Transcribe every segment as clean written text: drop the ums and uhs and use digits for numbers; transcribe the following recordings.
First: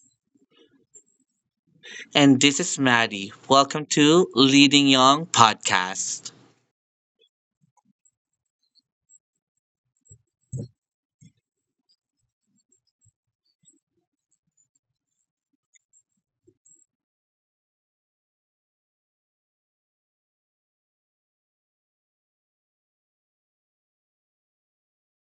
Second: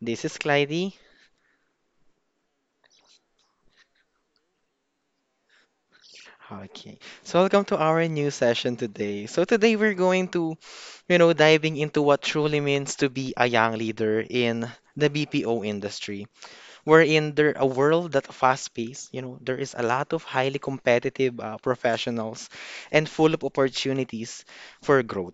This is Clydie. And this is Maddie. Welcome to Leading Young Podcast. Okay, so welcome to our new session today. So today we're going to, you know, diving into what truly means to be a young leader in the BPO industry. We're in there a world that fast-paced. You know, there is a lot of highly competitive professionals and full of opportunities for growth.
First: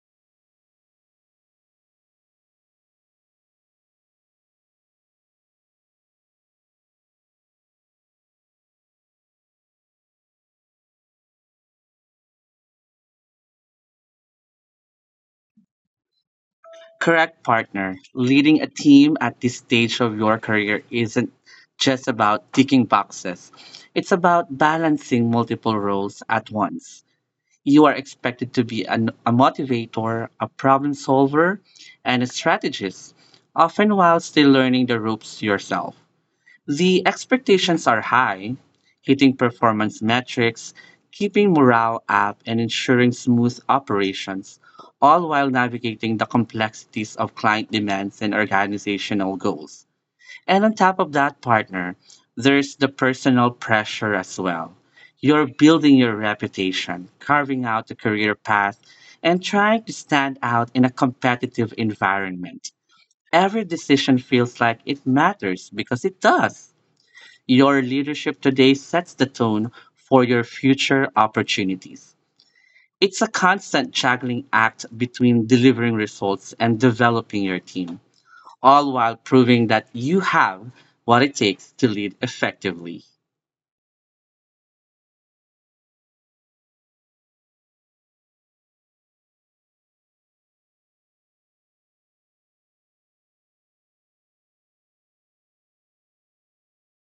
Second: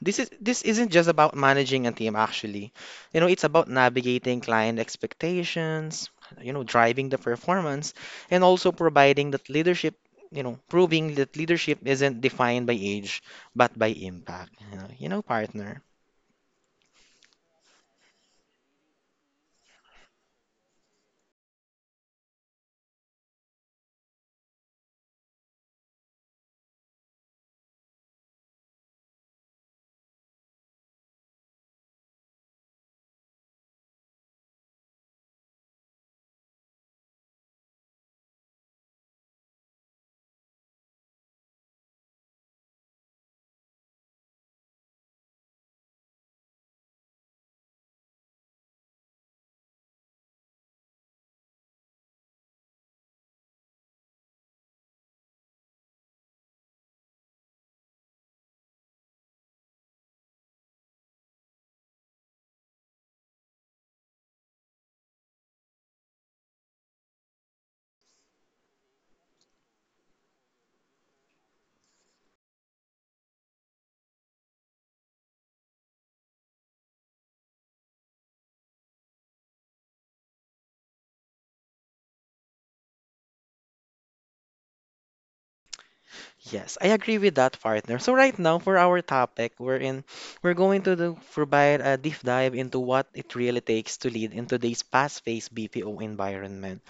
This isn't just about managing a team actually. You know, it's about navigating client expectations, driving the performance and also providing that leadership, proving that leadership isn't defined by age but by impact. You know, partner. Correct, partner. Leading a team at this stage of your career isn't just about ticking boxes, it's about balancing multiple roles at once. You are expected to be a motivator, a problem solver, and a strategist, often while still learning the ropes yourself. The expectations are high, hitting performance metrics, keeping morale up, and ensuring smooth operations, all while navigating the complexities of client demands and organizational goals. And on top of that, partner, there's the personal pressure as well. You're building your reputation, carving out a career path, and trying to stand out in a competitive environment. Every decision feels like it matters because it does. Your leadership today sets the tone for your future opportunities. It's a constant juggling act between delivering results and developing your team, all while proving that you have what it takes to lead effectively. Yes, I agree with that, partner. So right now for our topic, we're in we're going to do, provide a deep dive into what it really takes to lead in today's fast-paced BPO environment.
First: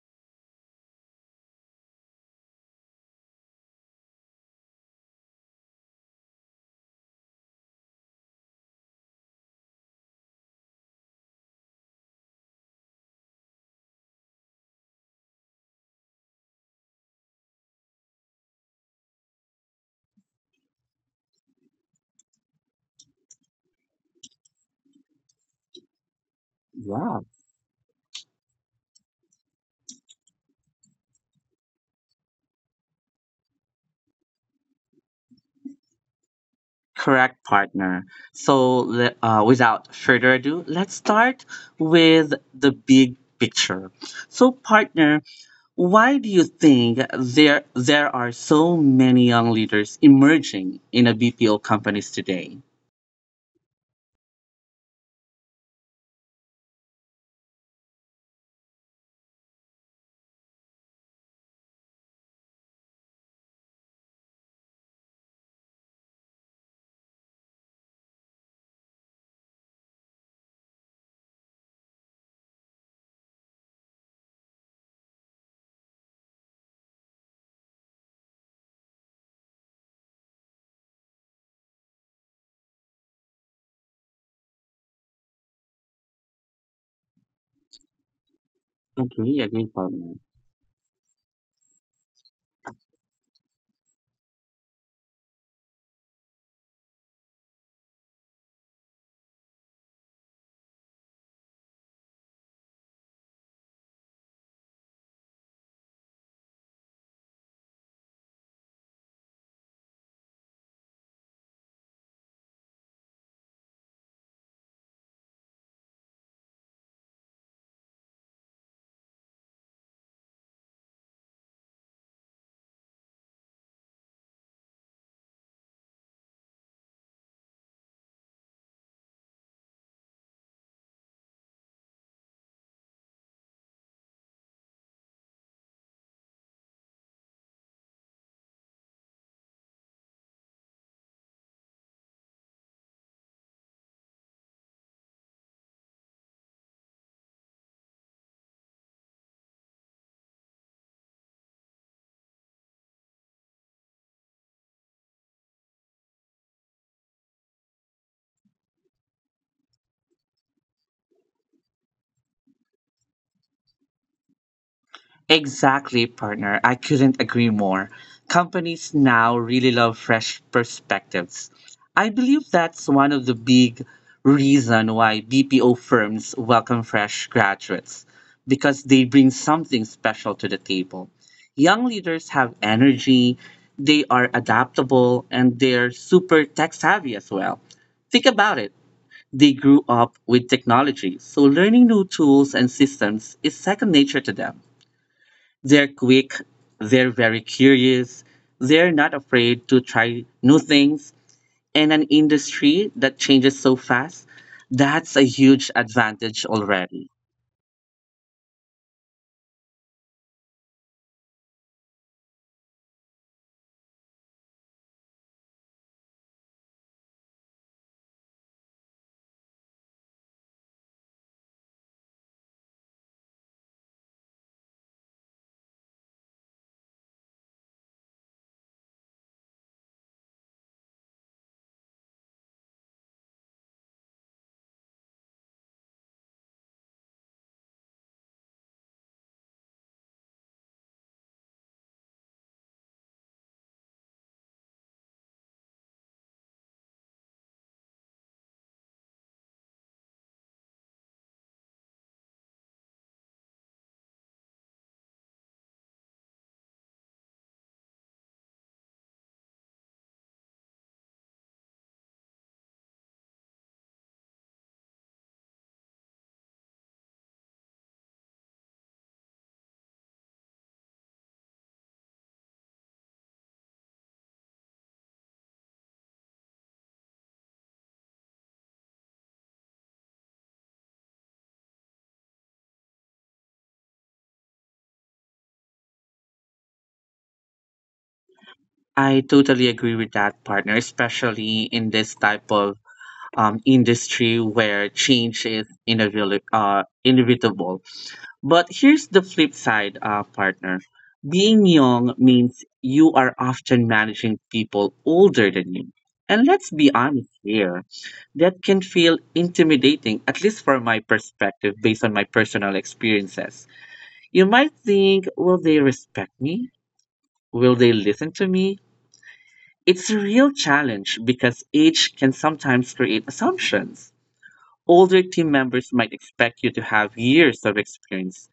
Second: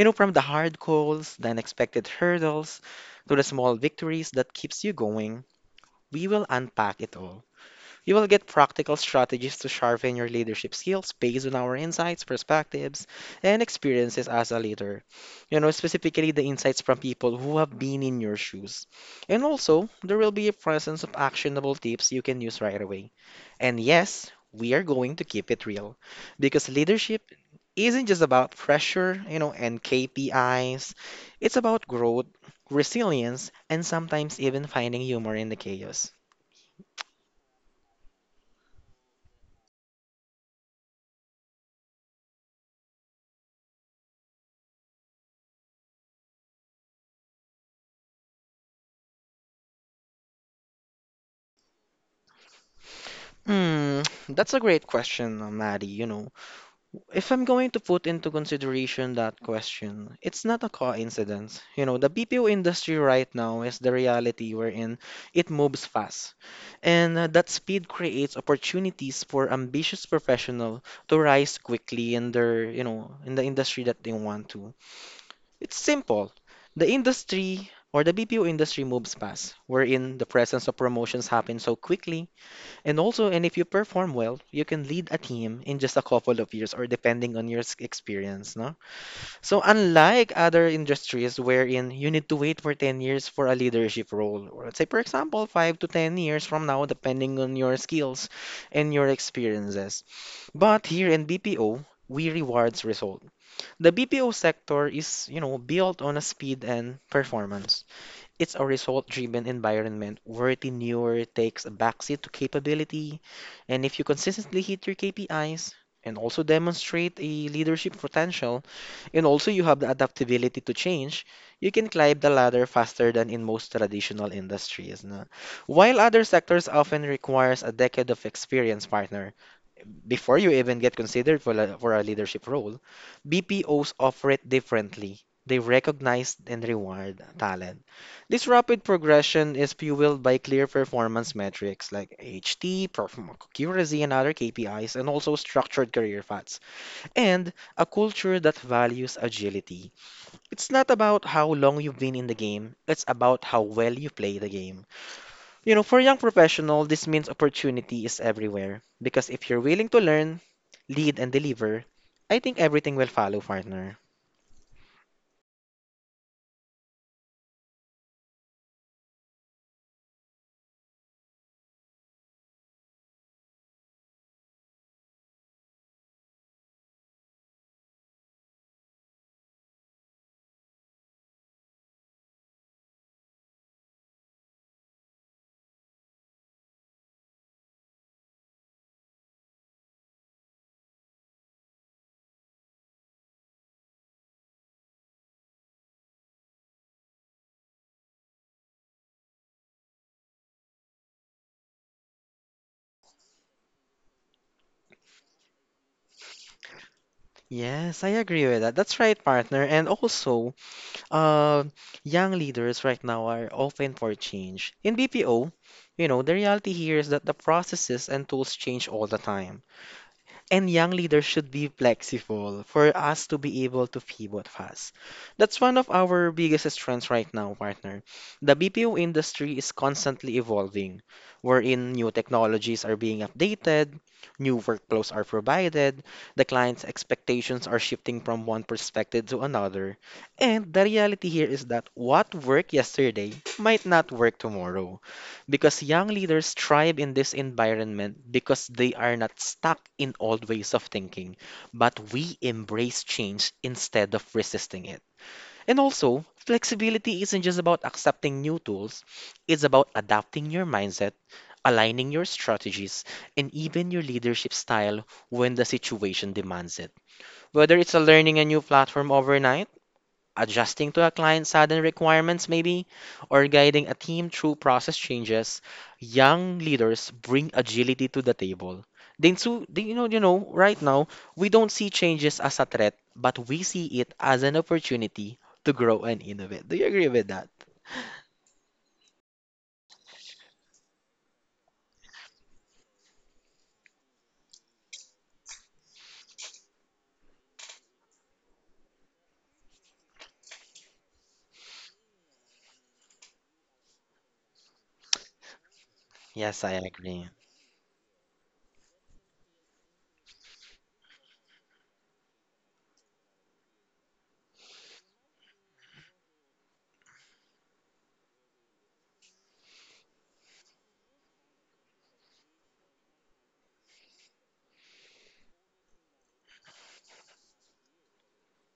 You know, from the hard goals, the unexpected hurdles, to the small victories that keeps you going, we will unpack it all. You will get practical strategies to sharpen your leadership skills based on our insights, perspectives, and experiences as a leader. You know, specifically the insights from people who have been in your shoes. And also, there will be a presence of actionable tips you can use right away. And yes, we are going to keep it real because Yeah. leadership isn't just about pressure, and KPIs. It's about growth, resilience, and sometimes even finding humor in the chaos. Correct, partner. So, without further ado, let's start with the big picture. So, partner, why do you think there are so many young leaders emerging in ABPO companies today? Hmm, that's a great question, Maddie. You know, if I'm going to put into consideration that question, it's not a coincidence. You know, the BPO industry right now is the reality we're in. It moves fast, and that speed creates opportunities for ambitious professional to rise quickly in their, you know, in the industry that they want to. It's simple. The industry or the BPO industry moves fast, wherein the presence of promotions happen so quickly and also, and if you perform well, you can lead a team in just a couple of years or depending on your experience, no? Okay, yeah, So great partner. unlike other industries wherein you need to wait for 10 years for a leadership role, or let's say for example, 5 to 10 years from now depending on your skills and your experiences. But here in BPO, we rewards result. The BPO sector is, you know, built on a speed and performance. It's a result-driven environment where tenure takes a backseat to capability, and if you consistently hit your KPIs and also demonstrate a leadership potential, and also you have the adaptability to change, you can climb the ladder faster than in most traditional industries. No? While other sectors often requires a decade of experience, partner, before you even get considered for a leadership role, BPOs offer it differently. They recognize and reward talent. This rapid progression is fueled by clear performance metrics like HT, accuracy, and other KPIs, and also structured career paths, and a culture that values agility. It's not about how long you've been in the game, it's about how well you play the game. You know, for young professional, this means opportunity is everywhere. Because if you're willing to learn, lead, and deliver, I think everything will follow, partner. Exactly, partner. I couldn't agree more. Companies now really love fresh perspectives. I believe that's one of the big reason why BPO firms welcome fresh graduates because they bring something special to the table. Young leaders have energy, they are adaptable, and they're super tech savvy as well. Think about it. They grew up with technology, so learning new tools and systems is second nature to them. They're quick, they're very curious, they're not afraid to try new things. In an industry that changes so fast, that's a huge advantage already. Yes, I agree with that. That's right, partner. And also, uh, young leaders right now are open for change. In BPO, you know, the reality here is that the processes and tools change all the time. And young leaders should be flexible for us to be able to pivot fast. That's one of our biggest strengths right now, partner. The BPO industry is constantly evolving, wherein new technologies are being updated, new workflows are provided, the client's expectations are shifting from one perspective to another. And the reality here is that what worked yesterday might not work tomorrow. Because young leaders thrive in this environment because they are not stuck in old ways of thinking, but we embrace change instead of resisting it. And also, flexibility isn't just about accepting new tools, it's about adapting your mindset, aligning your strategies, and even your leadership style when the situation demands it. Whether it's a learning a new platform overnight, adjusting to a client's sudden requirements, maybe, or guiding a team through process changes, young leaders bring agility to the table. Then, so, they- you know, right now, we don't see changes as a threat, but we see it as an opportunity to grow and innovate. Do you agree with that? I totally agree with that, partner, especially in this type of industry where change is inevitable, inevitable. But here's the flip side, partner. Being young means you are often managing people older than you. Yes, And I let's be agree. honest here, that can feel intimidating, at least from my perspective, based on my personal experiences. You might think, will they respect me? Will they listen to me? It's a real challenge because age can sometimes create assumptions. Older team members might expect you to have years of experience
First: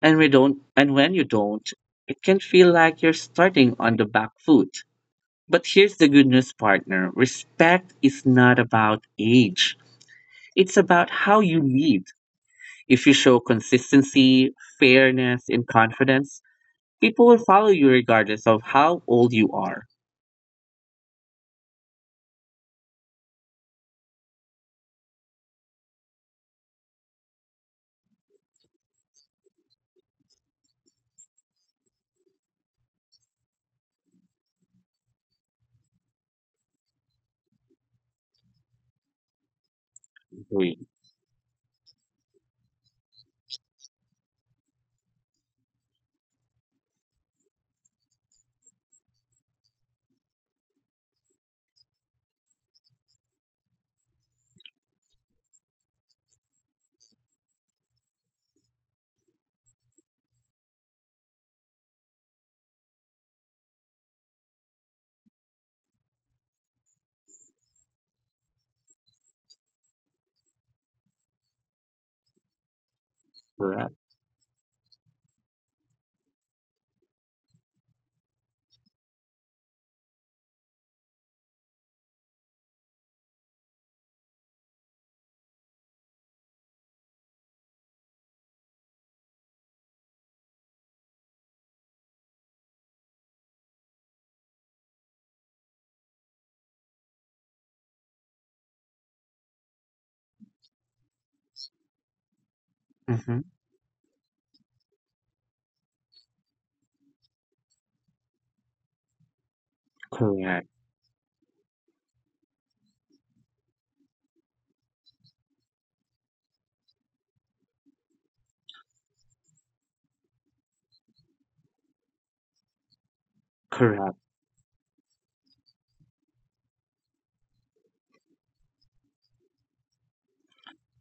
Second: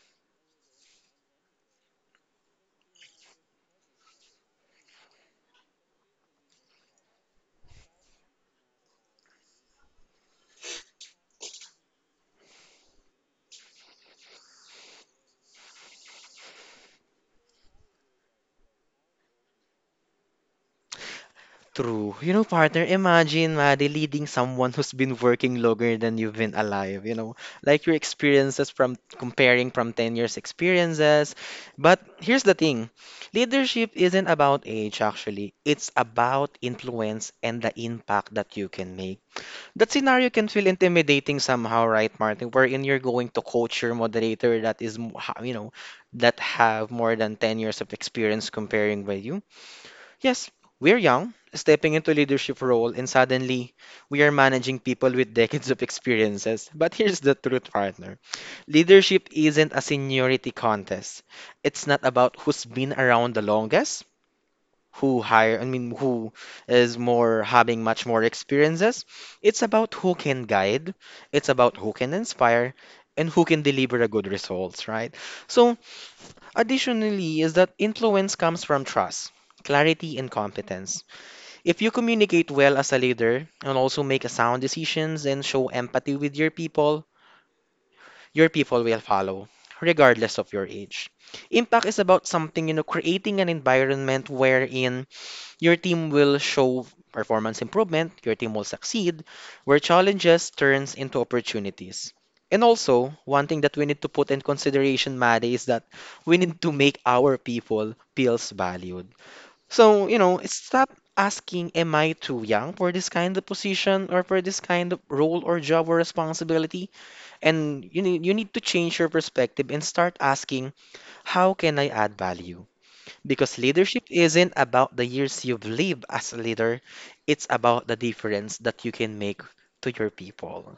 and we don't, and when you don't, it can feel like you're starting on the back foot. But here's the good news, partner. Respect is not about age. It's about how you lead. If you show consistency, fairness, and confidence, people will follow you regardless of how old you are. True. You know, partner, imagine, Maddie, leading someone who's been working longer than you've been alive, you know, like your experiences from comparing from 10 years' experiences. But here's the thing, leadership isn't about age, actually. It's about influence and the impact that you can make. That scenario can Agree. feel intimidating somehow, right, Martin? Wherein you're going to coach your moderator that is, you know, that have more than 10 years of experience comparing with you. Yes, we're young, stepping into leadership role, and suddenly we are managing people with decades of experiences. But here's the truth, partner. Leadership isn't a seniority contest. It's not about who's been around the longest, who hire, I mean, who is more having much more experiences. It's about who can guide, it's about who can inspire, and who can Correct. deliver a good results, right? So, additionally, is that influence comes from trust, clarity, and competence. If you communicate well as a leader and also make sound decisions and show empathy with your people will follow, regardless of your age. Impact is about something, you know, creating an environment wherein your team will show performance improvement, your team will succeed, where challenges turns into opportunities. And also, Hmm. one thing that we need to put in consideration, Maddie, is that we need to make our people feels valued so, you know, Correct. stop asking, am I too young for this kind of position or for this kind of role or job or responsibility? And you need to change your perspective and start asking, how can I add value? Because Correct. leadership isn't about the years you've lived as a leader, it's about the difference that you can make to your people.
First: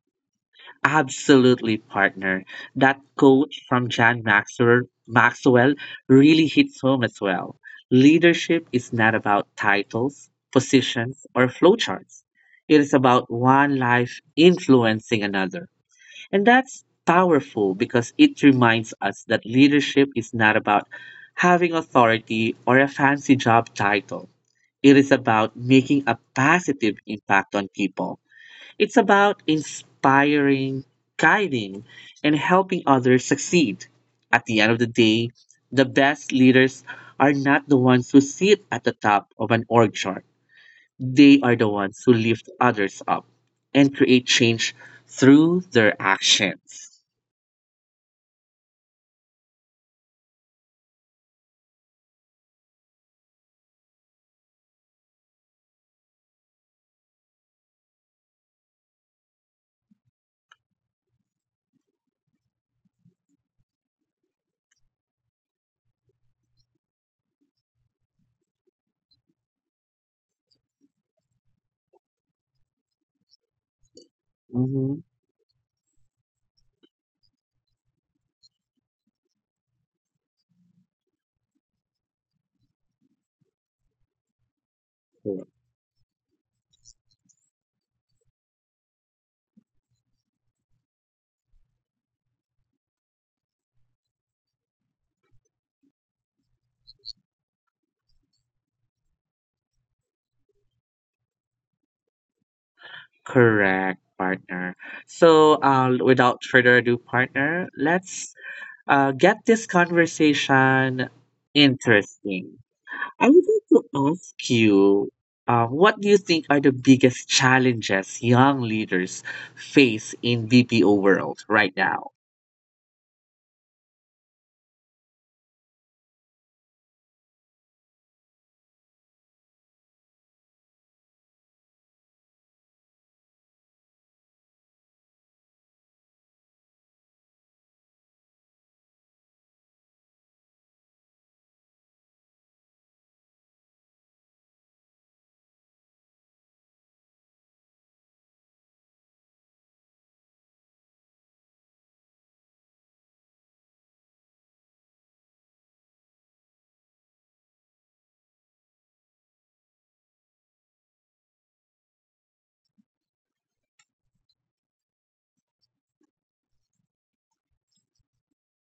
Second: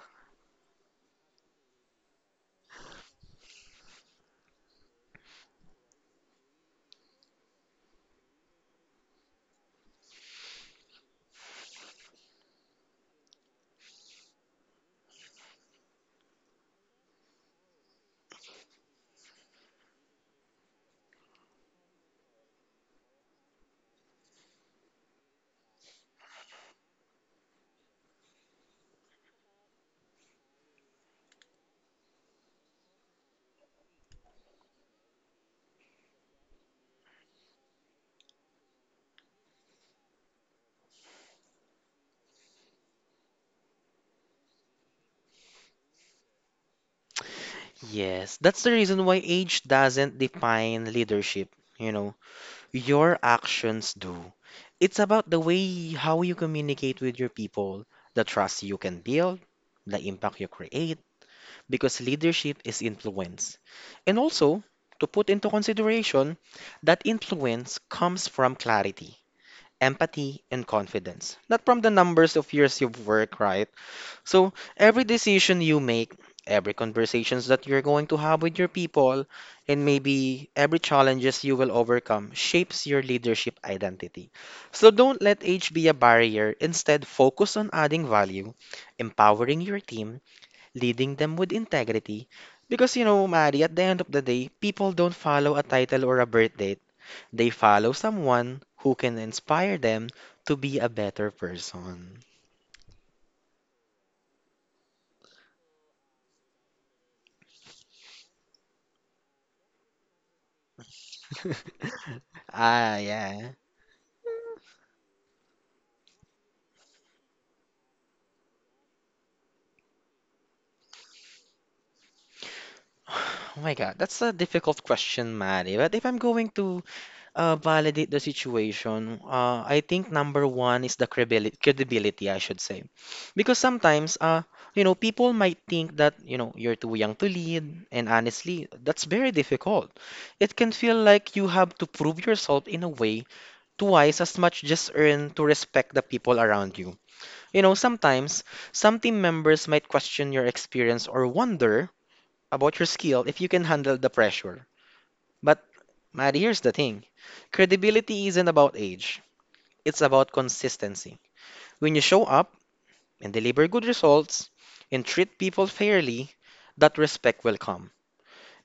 Absolutely, partner. That quote from John Maxwell really hits home as well. Leadership is not about titles, positions, or flowcharts. It is about one life influencing another. And that's powerful because it reminds us that leadership is not about having authority or a fancy job title. It is about making a positive impact on people. It's about inspiring, guiding, and helping others succeed. At the end of the day, the best leaders are not the ones who sit at the top of an org chart. They are the ones who lift others up and create change through their actions. Yes, that's the reason why age doesn't define leadership. You know, your actions do. It's about the way how you communicate with your people, the trust you can build, the impact you create, because leadership is influence. And also, to put into consideration, that influence comes from clarity, empathy, and confidence, not from the numbers of years you've worked, right? So every Mhm. decision you make, every conversations that you're going to have with your people, and maybe every challenges you will overcome shapes your leadership identity. So don't let age be a barrier. Instead, focus on adding value, empowering your team, leading them with integrity. Because you know, Mari, at the end of the day, people don't follow a title or a birth date. They follow someone who can inspire them to be a better person. Correct, partner. So, without further ado, partner, let's get this conversation interesting. Ah, I would yeah. like to ask you, what do you think are the biggest challenges young leaders face in BPO world right now? Oh my God, that's a difficult question, Mari. But if I'm going to validate the situation, I think number one is the credibility, I should say. Because sometimes, you know, people might think that, you know, you're too young to lead. And honestly, that's very difficult. It can feel like you have to prove yourself in a way twice as much just earn to respect the people around you. You know, sometimes some team members might question your experience or wonder about your skill if you can handle the pressure. But Matt, here's the thing. Credibility isn't about age. It's about consistency. When you show up and deliver good results and treat people fairly, that respect will come.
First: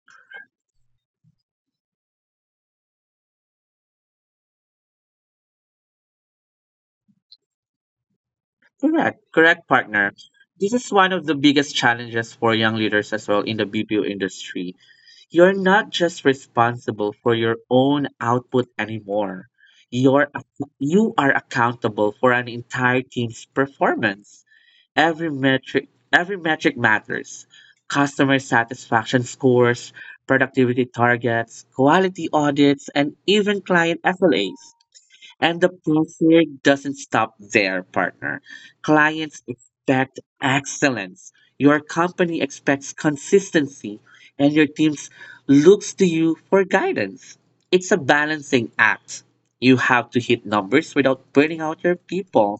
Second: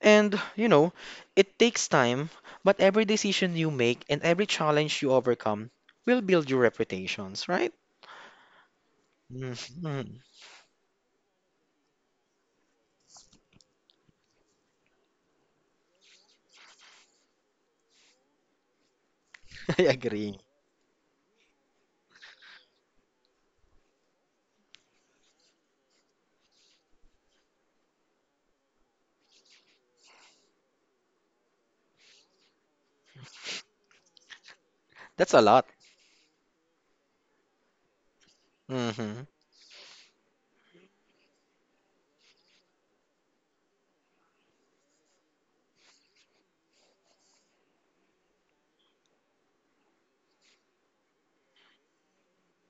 And, you know, it takes time, but every decision you make and every challenge you overcome will build your reputations, right? Correct, correct, partner. Mhm. This is one of the biggest challenges for young leaders as well in the BPO industry. You're not just responsible for your own output anymore. I agree. You are accountable for an entire team's performance. Every metric matters. Customer satisfaction scores, productivity targets, quality audits, and even client SLAs. That's a And lot. the pressure doesn't stop there, partner. Hmm. Clients expect excellence. Your company expects consistency, and your team looks to you for guidance. It's a balancing act. You have to hit numbers without burning out your people,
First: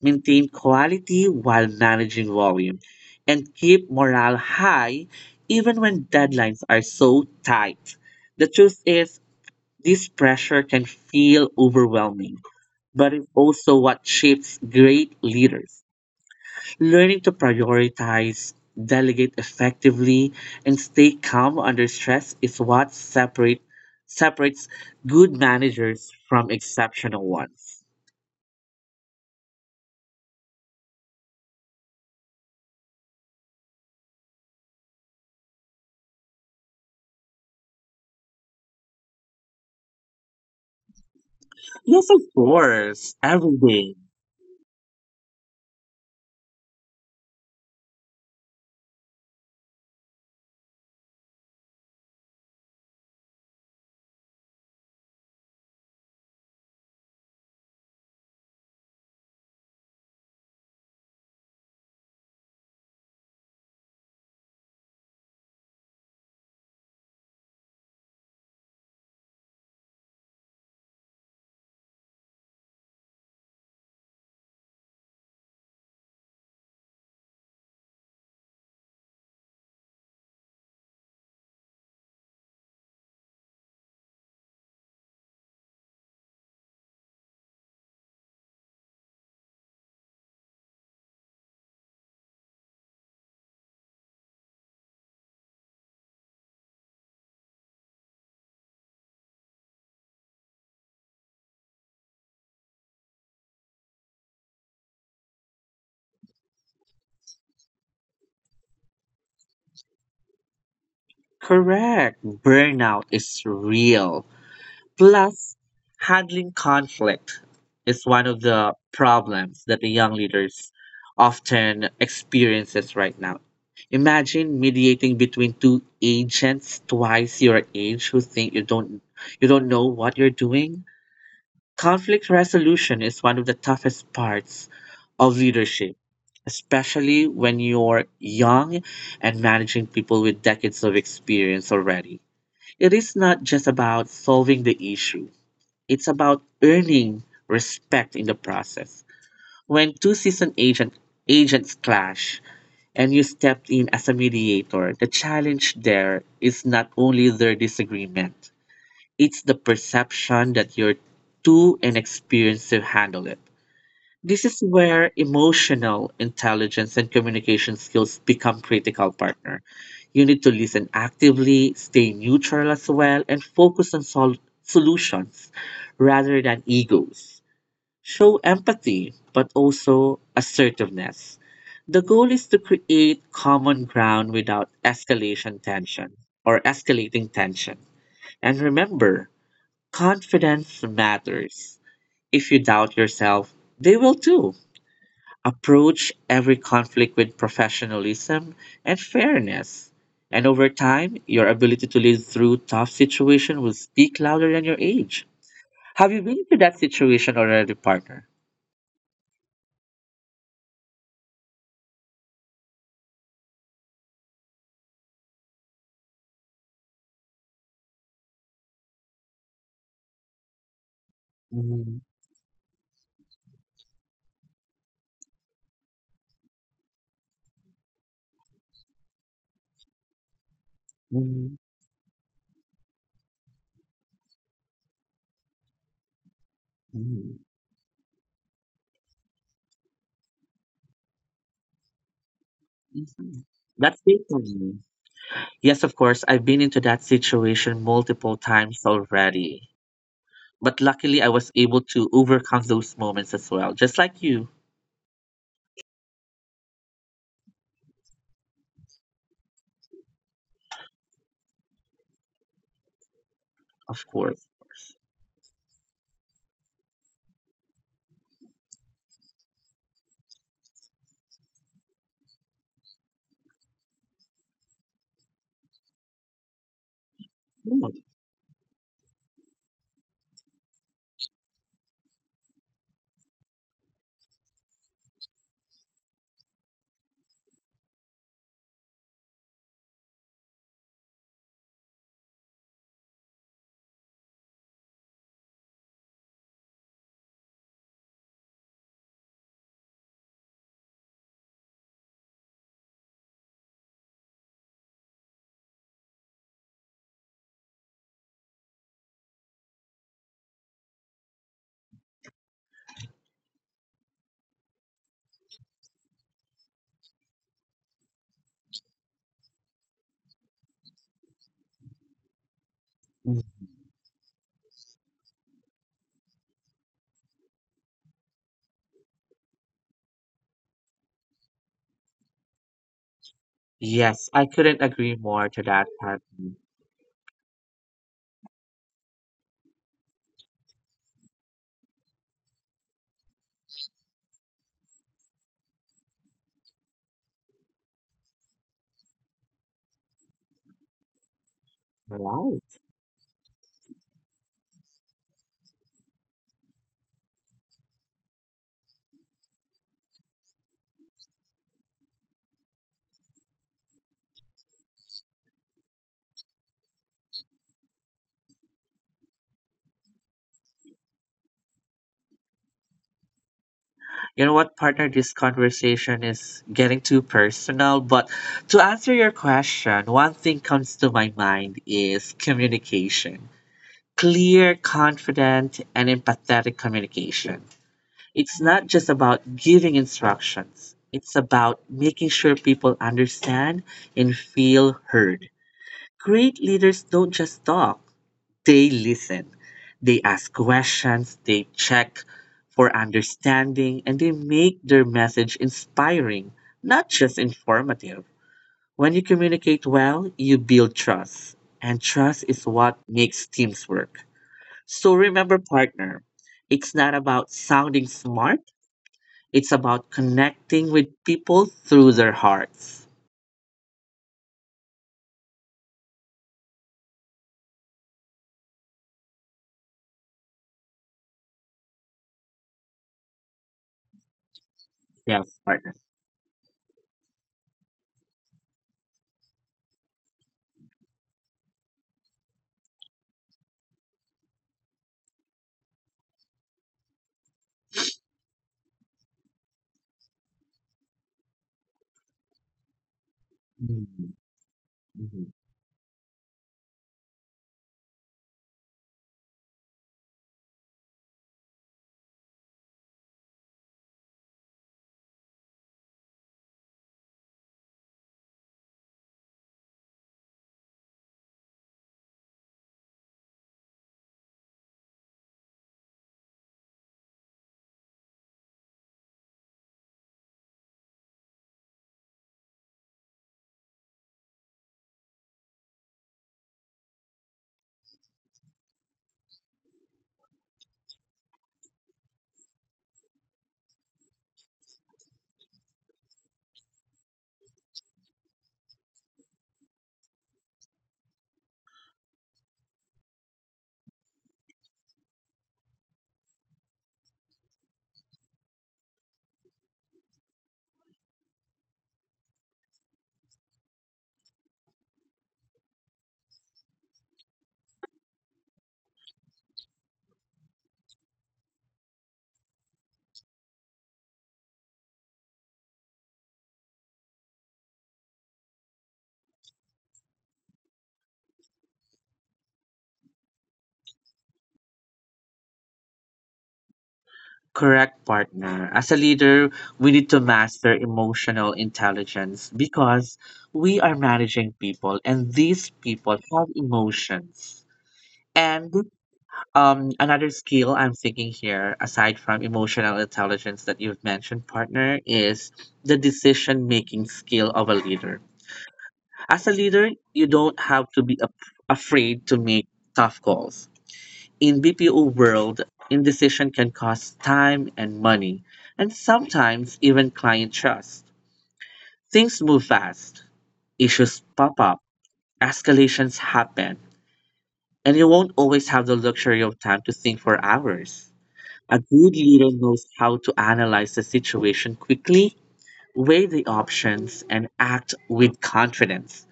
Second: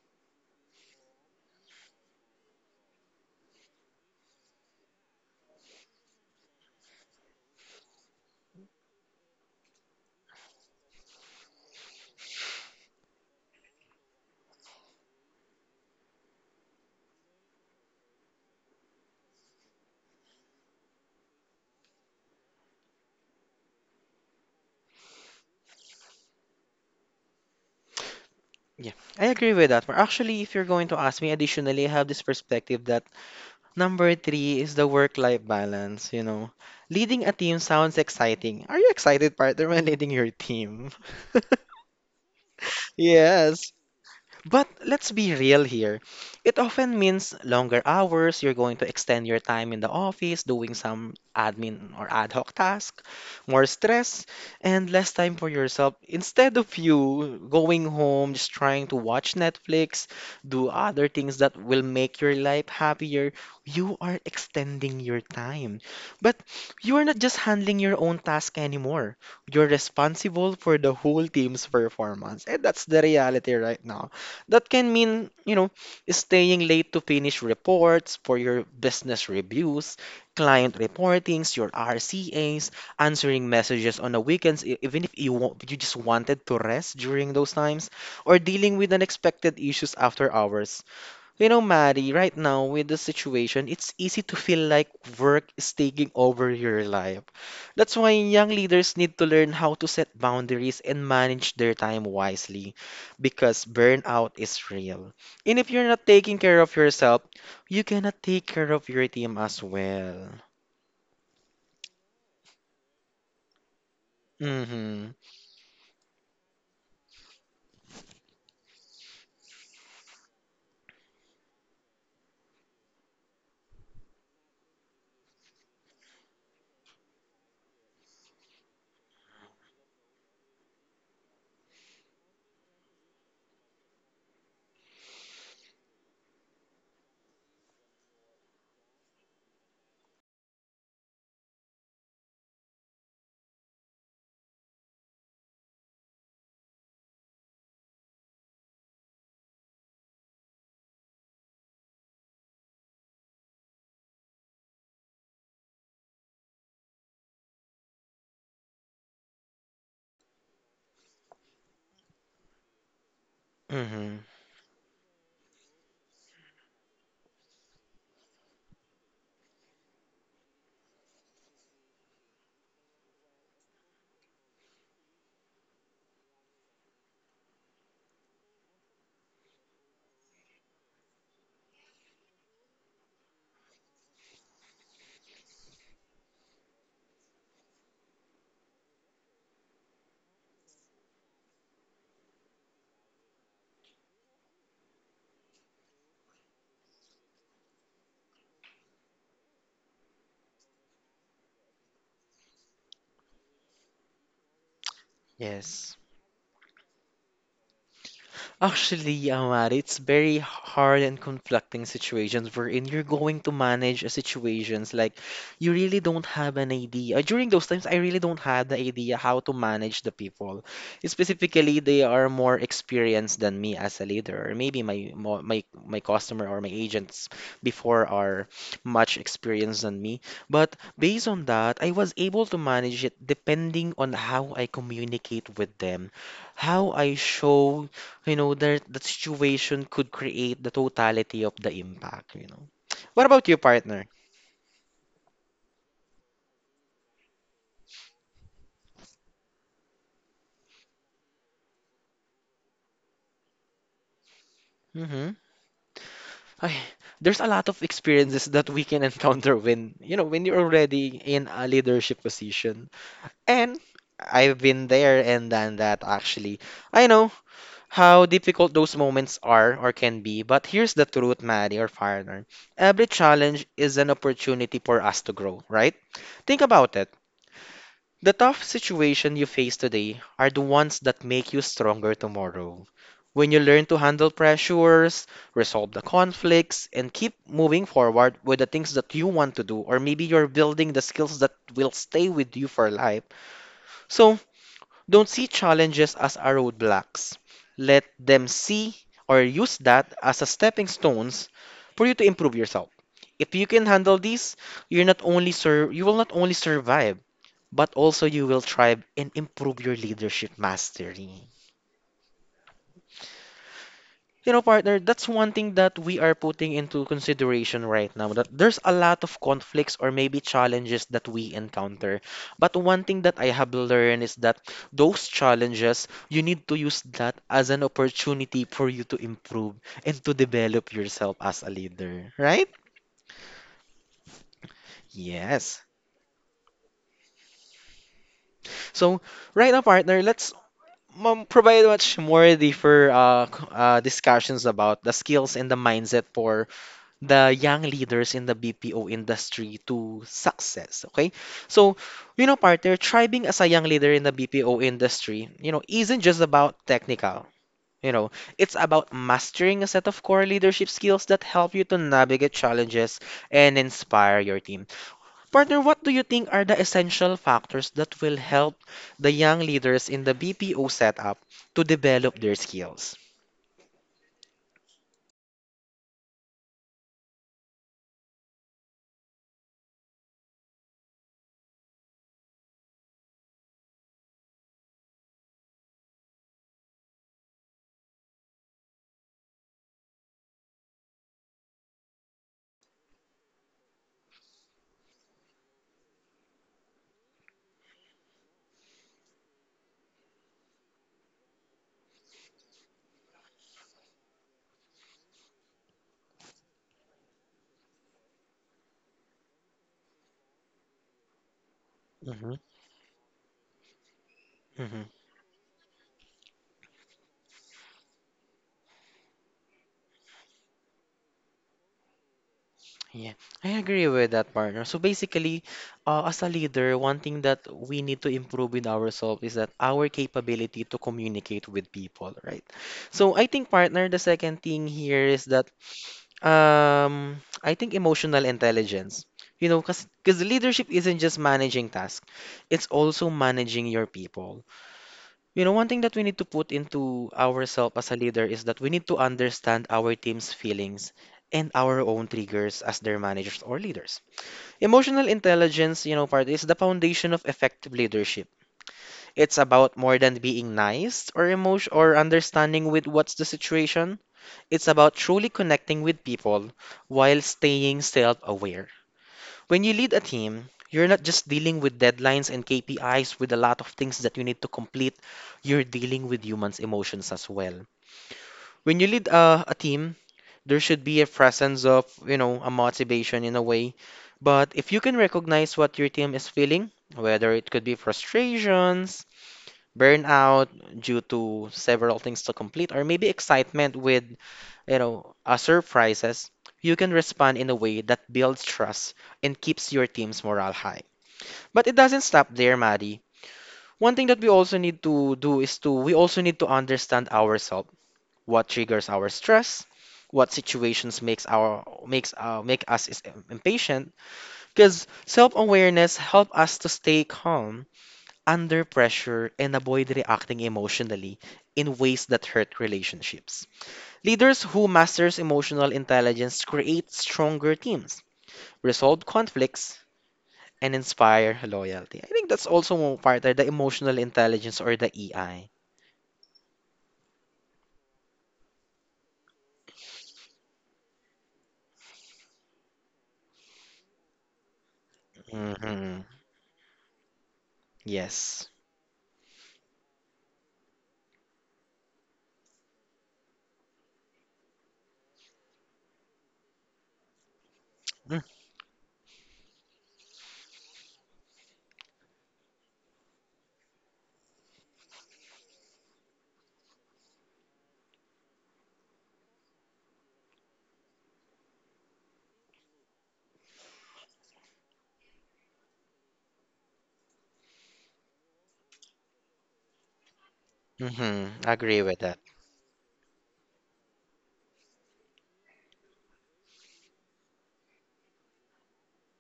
maintain quality while managing volume, and keep morale high even when deadlines are so tight. The truth is, this pressure can feel overwhelming but it's also what shapes great leaders. Learning to prioritize, delegate effectively, and stay calm under stress is what separates good managers from exceptional ones. Yeah, I agree with that. But actually, if you're going to ask me additionally, I have this perspective that number three is the work-life balance, you know. Leading a team sounds exciting. Are you excited, partner, when leading your team? Yes, of course, every Yes. day. But let's be real here. It often means longer hours. You're going to extend your time in the office doing some admin or ad hoc task, more stress, and less time for yourself. Instead of you going home, just trying to watch Netflix, do other things that will make your life happier, you are extending your time. But you are not just handling your own task anymore. You're responsible for the whole team's performance. And that's the reality right now. That can mean, you know, staying late to finish reports for your business reviews, client reportings, your RCAs, answering messages on the weekends, even if you just wanted to rest during those times, or dealing with unexpected issues after hours. You know, Maddie, right now with the situation, it's easy to feel like work is taking over your life. That's why young leaders need to learn how to set boundaries and manage their time wisely because burnout is real. And if you're not taking care of yourself, you cannot take care of your team as well. Correct. Burnout is real. Mm-hmm. Plus, handling conflict is one of the problems that the young leaders often experiences right now. Imagine mediating between two agents twice your age who think you don't know what you're doing. Conflict resolution is one of the toughest parts of leadership, especially when you're young and managing people with decades of experience already. It is not just about solving the issue, it's about earning respect in the process. When agents clash and you step in as a mediator, the challenge there is not only their disagreement, it's the perception that you're too inexperienced to handle it. Mm-hmm. This is where emotional intelligence and communication skills become critical partner. You need to listen actively, stay neutral as well, and focus on solutions rather than egos. Show empathy, but also assertiveness. The goal is to create common ground without escalation tension or escalating tension. And remember, confidence matters. If you doubt yourself, they will too. Approach every conflict with professionalism and fairness. And over time, your ability to live through tough situations will speak louder than your age. Yes. Have you been to that situation already, partner? Actually, Amar, it's very hard and conflicting situations wherein you're going to manage a situations like you really don't have an idea. During those times, I really don't have the idea how to manage the people. Specifically, Mhm, they are more experienced than me as a leader, or maybe my customer or my agents before are much experienced than me. But based mhm, on that, I was able to manage it depending on how I communicate with them, how I mhm, show that that situation could create the totality of the impact, you know. What mhm. about you, That's partner? big for me. Yes, of course, I've been into that situation multiple times already. But luckily, I was able to overcome those moments as well, just like you, Mm-hmm. Ay, there's a lot of experiences that we can encounter when, when you're already in a leadership position. And of course. I've been there and done that actually. I know how difficult those moments are or can be, but here's the truth, Maddie or partner. Every challenge is an opportunity for us to grow, right? Think about it. The tough situation you face today are the ones that make you stronger tomorrow. When you learn to handle pressures, resolve the conflicts, and keep moving forward with the things that you want to do, or maybe you're building the skills that will stay with you for life. So don't see challenges as a roadblocks. Let them see or use that as a stepping stones for you to improve yourself. If you can handle these, you will not only survive, but also you will thrive and improve your leadership mastery. You know, partner, that's one thing that we are putting into consideration right now. That there's a lot of conflicts or maybe challenges that we encounter. But one thing that I have learned is that those challenges, you need to use that as an opportunity for you to improve and to develop yourself as a leader, right? Yes. Yes, I couldn't agree more to that, Patty. So, right now, partner, let's provide much more deeper discussions about the skills and the mindset for the young leaders in the BPO industry to success. Okay, so you know, partner, thriving as a young leader Right. in the BPO industry, you know, isn't just about technical. You know, it's about mastering a set of core leadership skills that help you to navigate challenges and inspire your team. Partner, what do you think are the essential factors that will help the young leaders in the BPO setup to develop their skills? You know what, partner? This conversation is getting too personal, but to answer your question, one thing comes to my mind is communication. Clear, confident, and empathetic communication. It's not just about giving instructions, it's about making sure people understand and feel heard. Great leaders don't just talk, they listen, they ask questions, they check for understanding, and they make their message inspiring, not just informative. When you communicate well, you build trust, and Mm-hmm. trust is what makes teams work. Mm-hmm. So remember, partner, it's not about sounding smart, it's about connecting with people through their hearts. Yeah, I agree with that, partner. So basically, as a leader, one thing that we need to improve in ourselves is that our capability to communicate with people, right? So I think, partner, the second thing here is Yes, that partner. I think emotional intelligence. You know, because leadership isn't just managing tasks, it's also managing your people. You know, one thing that we need to put into ourselves as a leader is that we need to understand our team's feelings and our own triggers as their managers or leaders. Hmm. Emotional intelligence, you know, part is the foundation of effective leadership. It's about more than being nice or emotion or understanding with what's the situation. It's about truly connecting with people while staying self aware. When you lead a team, you're not just dealing with deadlines and KPIs with a lot of things that you need to complete, you're dealing with humans' emotions as well. When you lead a team, there should be a presence of, you know, a motivation in a way. But if you can recognize what your team is feeling, whether it could be frustrations, burnout due to several things to complete, or maybe excitement with you know, surprises, you can respond in a way that builds trust and keeps your team's morale high. But it doesn't stop there, Maddie. One thing that we also need to do is to we also need to understand ourselves, what triggers our stress, what situations makes our makes make us is impatient, because self-awareness help us to stay calm under pressure and avoid reacting emotionally in ways that hurt relationships. Leaders who masters emotional intelligence create stronger teams, resolve conflicts, and inspire loyalty. I think that's also one part of the emotional intelligence or the EI. Correct, partner. As a leader, we need to master emotional intelligence because we are managing people and these people Hmm. have emotions. Yes. And another skill I'm thinking here, aside from emotional intelligence that you've mentioned, partner, is the decision making skill of a leader. As a leader, you don't have to be afraid to make tough calls. In BPO world, indecision can cost time and money, and sometimes even client trust. Things move fast, issues pop up, escalations happen, and you won't always have the luxury of time to think for hours. Mm-hmm. A Agree with good that. leader knows how to analyze the situation quickly, weigh the options, and act with confidence.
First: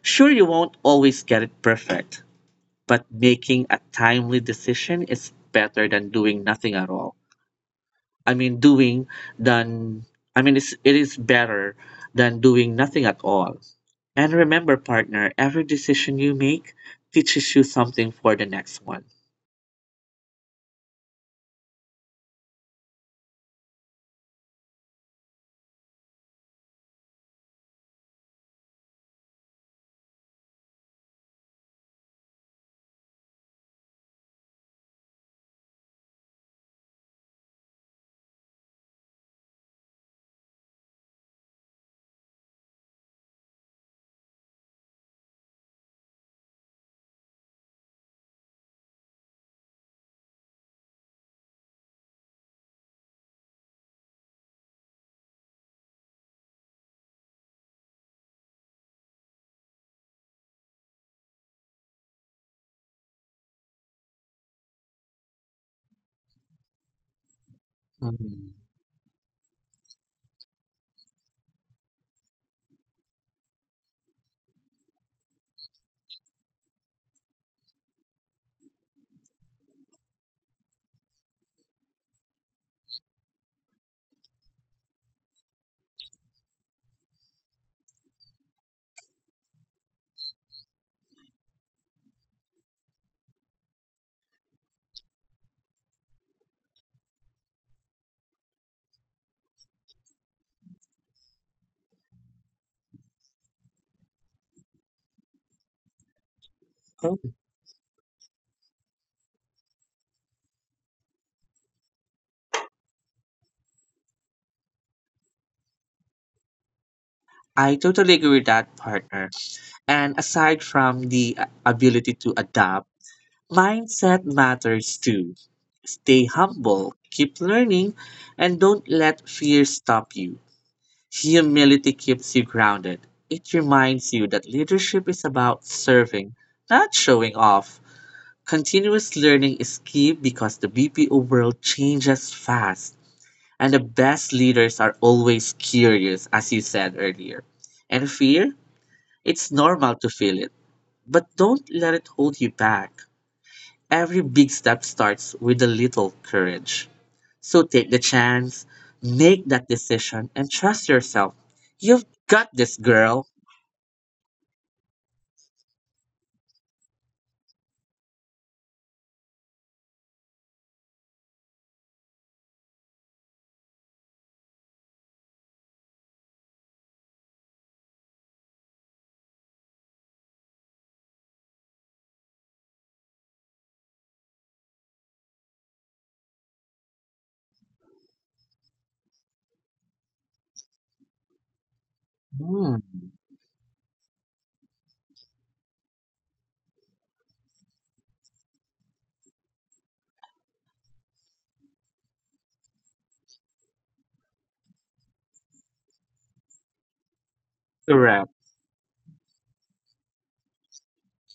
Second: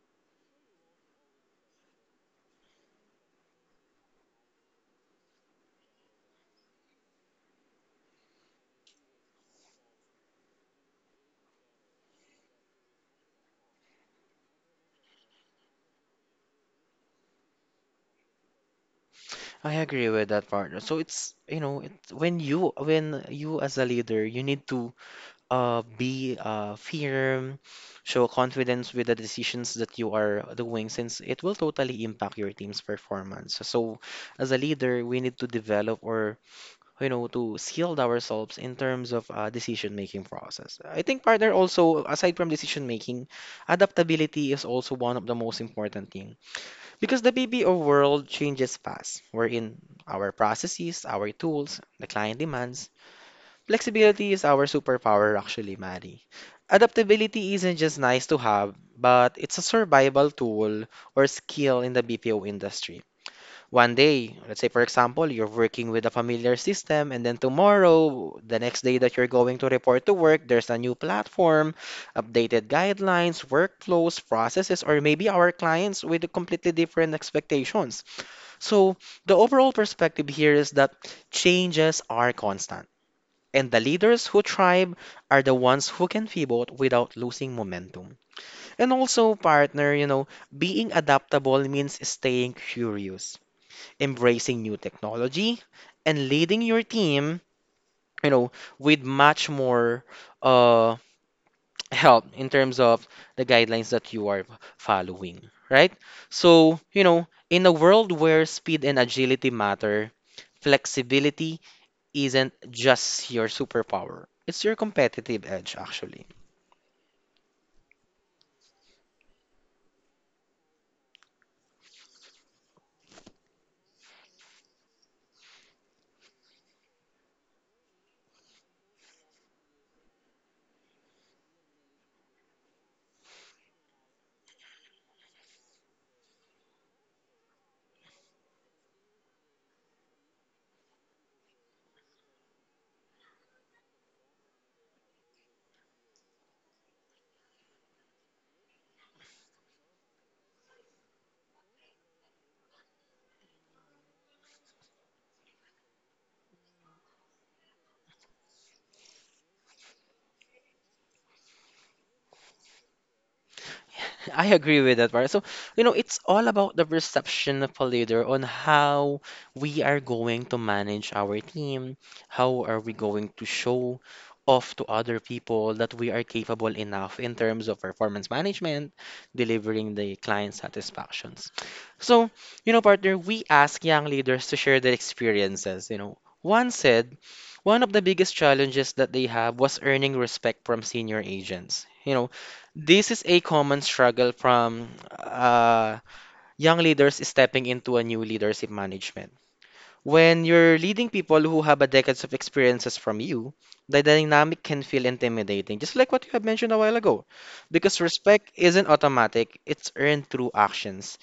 Sure, you won't always get it perfect, but making a timely decision is better than doing nothing at all. I mean, doing than I mean, it's, it is better than doing nothing at all. And remember, partner, every decision you make teaches you something for the next one. I agree with that partner. So it's you know it's when you as a leader you need to be firm, show confidence with the decisions that you are doing, since it will totally impact your team's performance. So, as a leader, we need to develop or you know to shield ourselves in terms of decision-making process. I think partner also, aside from decision-making, adaptability is also one of the most important thing because the BPO world changes fast. We're in our processes, our tools, the client demands. Flexibility is our superpower, actually, Maddie. Adaptability isn't just nice to have, but it's a survival tool or skill in the BPO industry. One day, let's say, for example, you're working with a familiar system, and then tomorrow, Mhm. the next day that you're going to report to work, there's a new platform, updated guidelines, workflows, processes, or maybe our clients with completely different expectations. So, the overall perspective here is that changes are constant. And the leaders who thrive are the ones who can pivot without losing momentum. And also, partner, you know, being adaptable means staying curious, embracing new technology, and leading your team, you know, with much more uh, help in terms of the guidelines that you are following, right? So, you Oh, know, in a world where speed and agility matter, flexibility isn't just your superpower, it's your competitive edge, actually. I totally agree with that, partner. And aside from the ability to adapt, mindset matters too. Stay humble, keep learning, and don't let fear stop you. Humility keeps you grounded. It reminds you that leadership is about serving, not showing off. Continuous learning is key because the BPO world changes fast, and the best leaders are always curious, as you said earlier. And fear, it's normal to feel it, but don't let it hold you back. Every big step starts with a little courage. So take the chance, make that decision, and trust yourself. You've got this, girl. I agree with that part. So, you know, it's all about the perception of a leader on how we are going to manage our team, how are we going to show off to other people that we are capable enough in terms of performance management, delivering the client satisfactions. So, you know, partner, we ask young leaders to share their experiences. You know, one of the biggest challenges that they have was earning respect from senior agents. You know, Mm, this is a common struggle from uh, young leaders stepping into a new leadership management. When you're leading people who have a decades of experiences from you, the dynamic can feel intimidating, just like what you have mentioned a while ago. Because correct. respect isn't automatic, it's earned through actions,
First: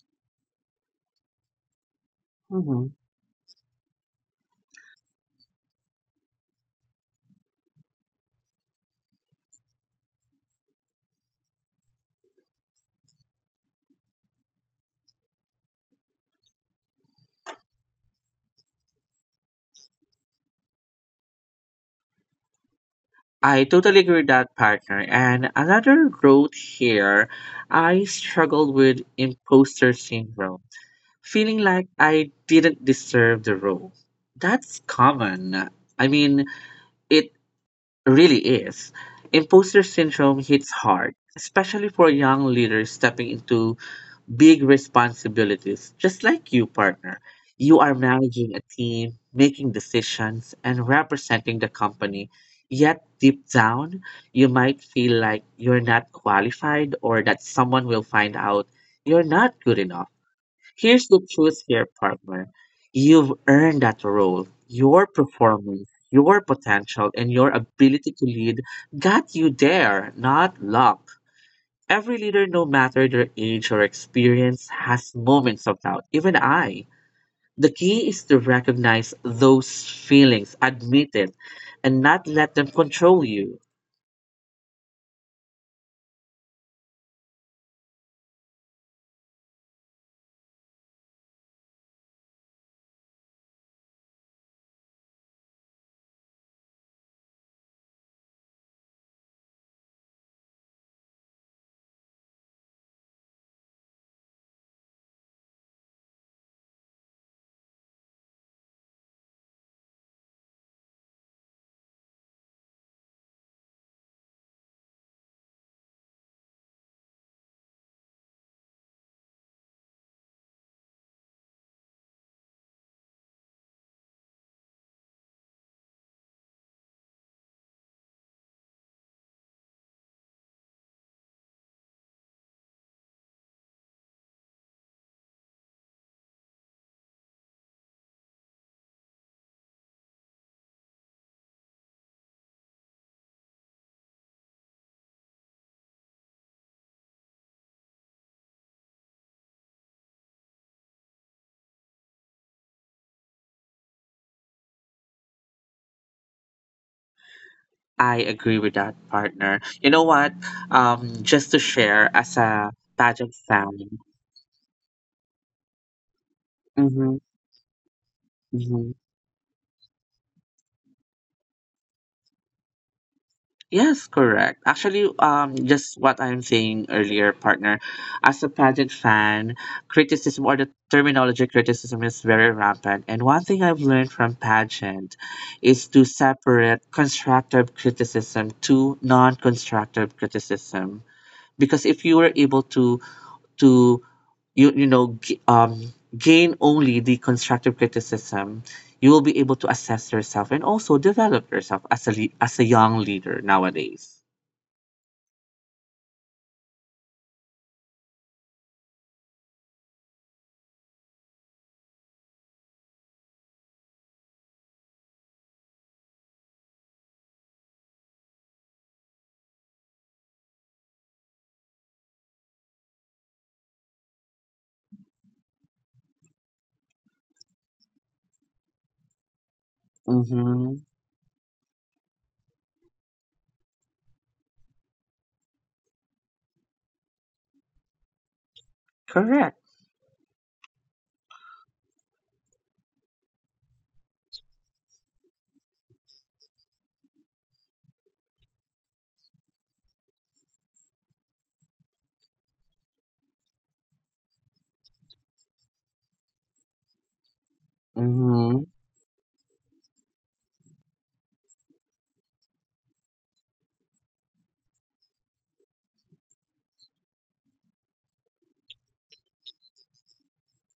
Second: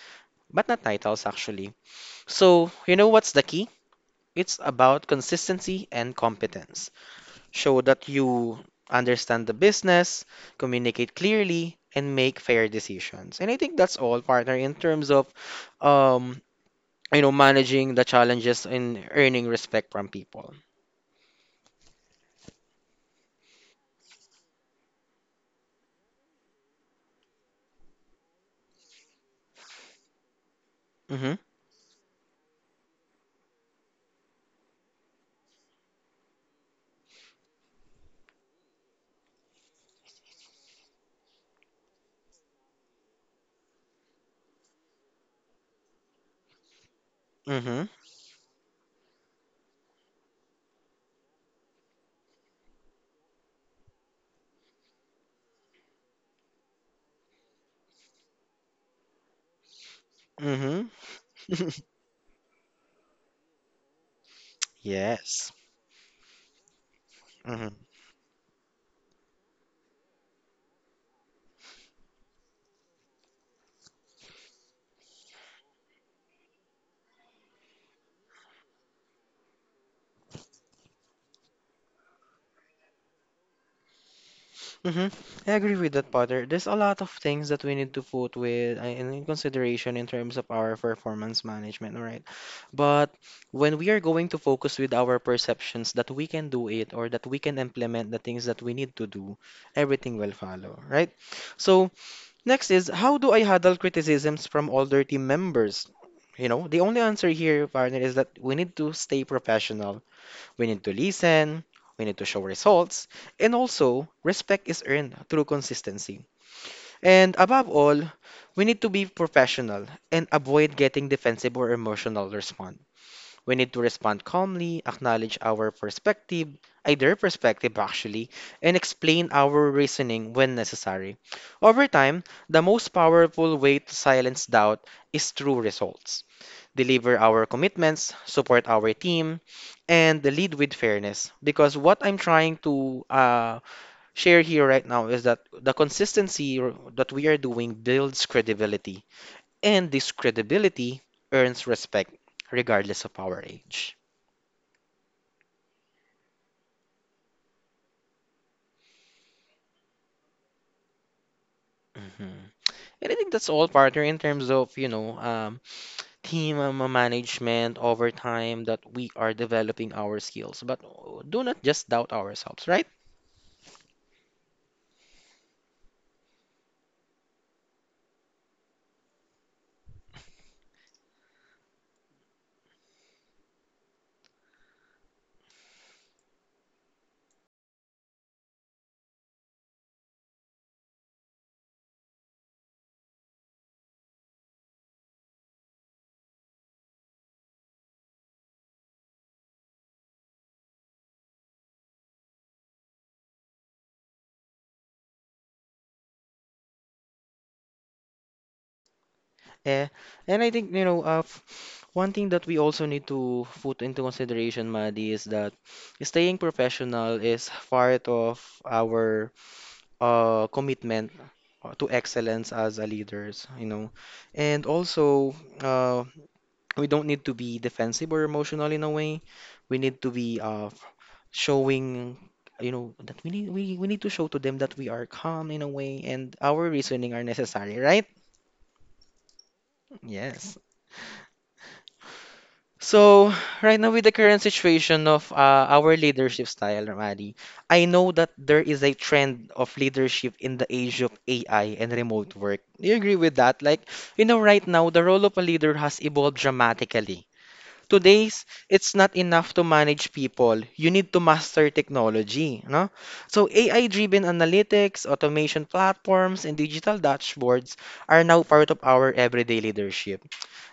but not titles actually. So, Mhm. you know what's the key? It's about consistency and competence. Show that you understand the business, communicate clearly, and make fair decisions. And I think that's all, partner, in terms of um, you know, managing the challenges and earning respect from people. I totally agree with that partner. And another road here, I struggled with imposter syndrome, Mm-hmm. feeling like I didn't deserve the role. That's common. I mean, it really is. Imposter syndrome hits hard, especially for young leaders stepping into big responsibilities, just like you, partner. Mm-hmm. You are managing a team, making decisions, and representing the company. Yet, deep down, you might feel like you're not qualified or that someone will find out you're not good enough. Here's Mm-hmm. the truth here, partner. You've earned that role. Your Yes. performance, your potential, and your Mm-hmm. ability to lead got you there, not luck. Every leader, no matter their age or experience, has moments of doubt. Even I. The key is to recognize those feelings, admit it, and not let them control you. Hmm. I agree with that, Potter. There's a lot of things that we need to put with in consideration in terms of our performance management, right? But when we are going to focus with our perceptions that we can do it or that we can implement the things that we need to do, everything will follow, right? So next is how do I handle criticisms from older team members? You know, the only answer here, partner, is that we need to stay professional, we need to listen, we need to show results, and also respect is earned through consistency. And above all, we need to be professional and avoid getting defensive or emotional response. We need to respond calmly, acknowledge our perspective, either perspective actually, and explain our reasoning when necessary. Over time, the most powerful way to silence doubt is through results, deliver our commitments, support our team, and lead with fairness. Because what I'm trying to share here right now is that the consistency that we are doing builds credibility, and this credibility earns respect regardless of our age. I agree with that, partner. You know what? Just to share as Mhm. a And I think pageant that's all, fan. partner, in terms of, you know, team Mm-hmm, management over time that mm-hmm. we are developing our skills. But do not just doubt ourselves, right? Yes, correct. Actually, just what I'm saying earlier, partner, as a pageant fan, criticism or the terminology criticism is very rampant. And one thing I've learned from pageant is to separate constructive criticism to non-constructive criticism. Because if you were able to gain only the constructive criticism, you will be able to assess yourself and also develop yourself as a as a young leader nowadays. Yeah. And I think, you know, one thing that we also need to put into consideration, Maddie, is that staying professional is part of our commitment to excellence as a leaders, you know. And also, uh, we don't need to be defensive or emotional in a way. We need to be Mm-hmm. Showing, you know, that we need to show to them that we are calm in a way and our reasoning are necessary, right? Correct. Yes. So, right now with the current situation of our leadership style, Ramadi, I know that there is a trend of leadership in the age of AI and remote work. Do you agree with that? Right now, the role of a leader has evolved dramatically. Today's, Mm-hmm. it's not enough to manage people. You need to master technology, no? So AI-driven analytics, automation platforms, and digital dashboards are now part of our everyday leadership.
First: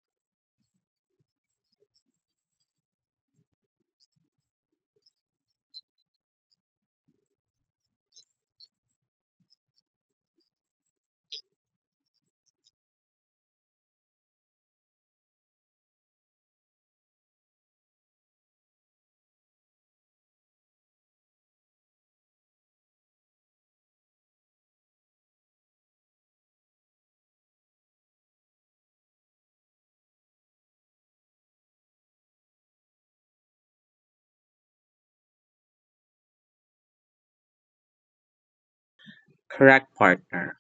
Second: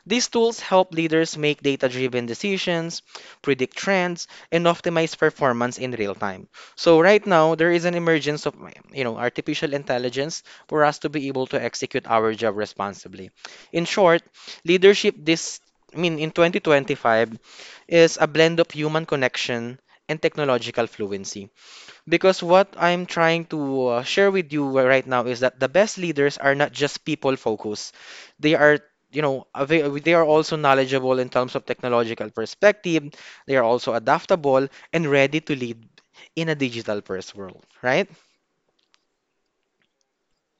These tools help leaders make data driven decisions, predict trends, and optimize performance in real time. So right now there is an emergence of, you know, artificial intelligence for us to be able to execute our job responsibly. In short, leadership this I mean in 2025 is a blend of human connection and technological fluency. Because what I'm trying to share with you right now is that the best leaders are not just people focused. They are, you know, they are also knowledgeable in terms of technological perspective. They are also adaptable and ready to lead in a digital first world, right? Correct partner,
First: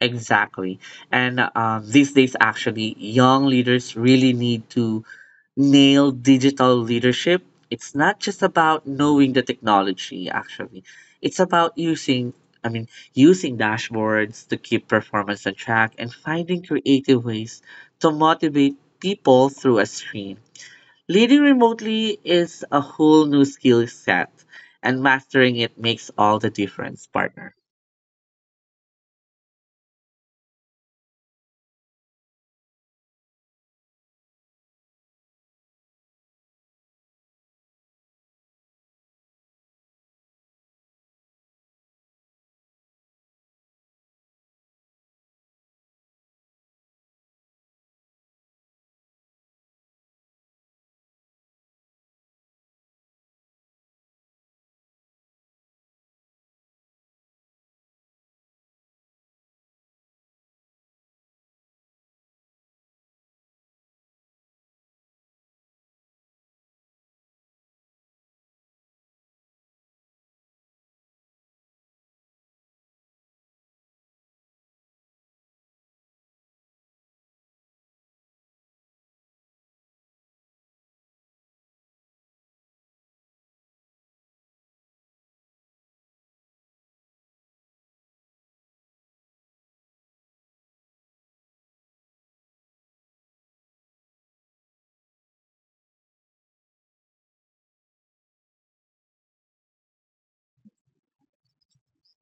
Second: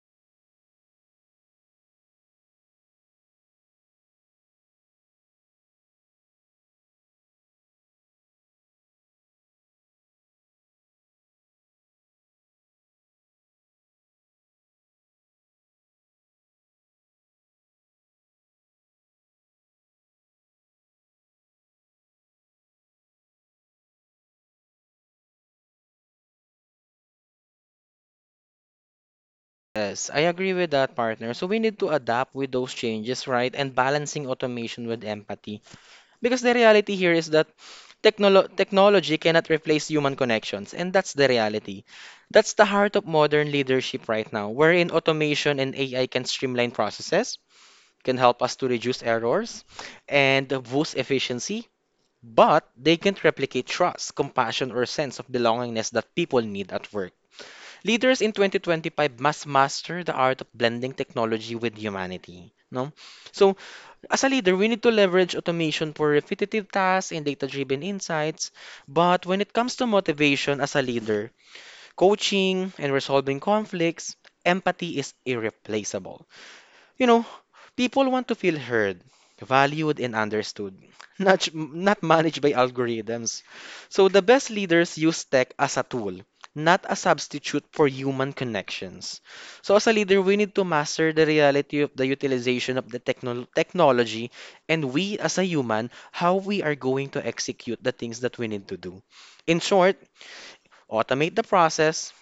exactly. And these days actually young leaders really need to nail digital leadership, it's not just about knowing the technology actually. It's about using I mean using dashboards to keep performance on track and finding creative ways to motivate people through a screen. Leading remotely is a whole new skill set and mastering it makes all the difference, partner. Yes, I agree with that, partner. So we need to adapt with those changes, right? And balancing automation with empathy. Because the reality here is that technology cannot replace human connections, and that's the reality. That's the heart of modern leadership right now, wherein automation and AI can streamline processes, can help us to reduce errors, and boost efficiency, but they can't replicate trust, compassion, or sense of belongingness that people need at work. Leaders in 2025 must master the art of blending technology with humanity. No? So as a leader, we need to leverage automation for repetitive tasks and data-driven insights. But when it comes to motivation as a leader, coaching and resolving conflicts, empathy is irreplaceable. You know, people want to feel heard, valued, and understood, not managed by algorithms. So the best leaders use tech as a tool, not a substitute for human connections. So as a leader, we need to master the reality of the utilization of the technology and we as a human, how we are going to execute the things that we need to do. In short, automate the process,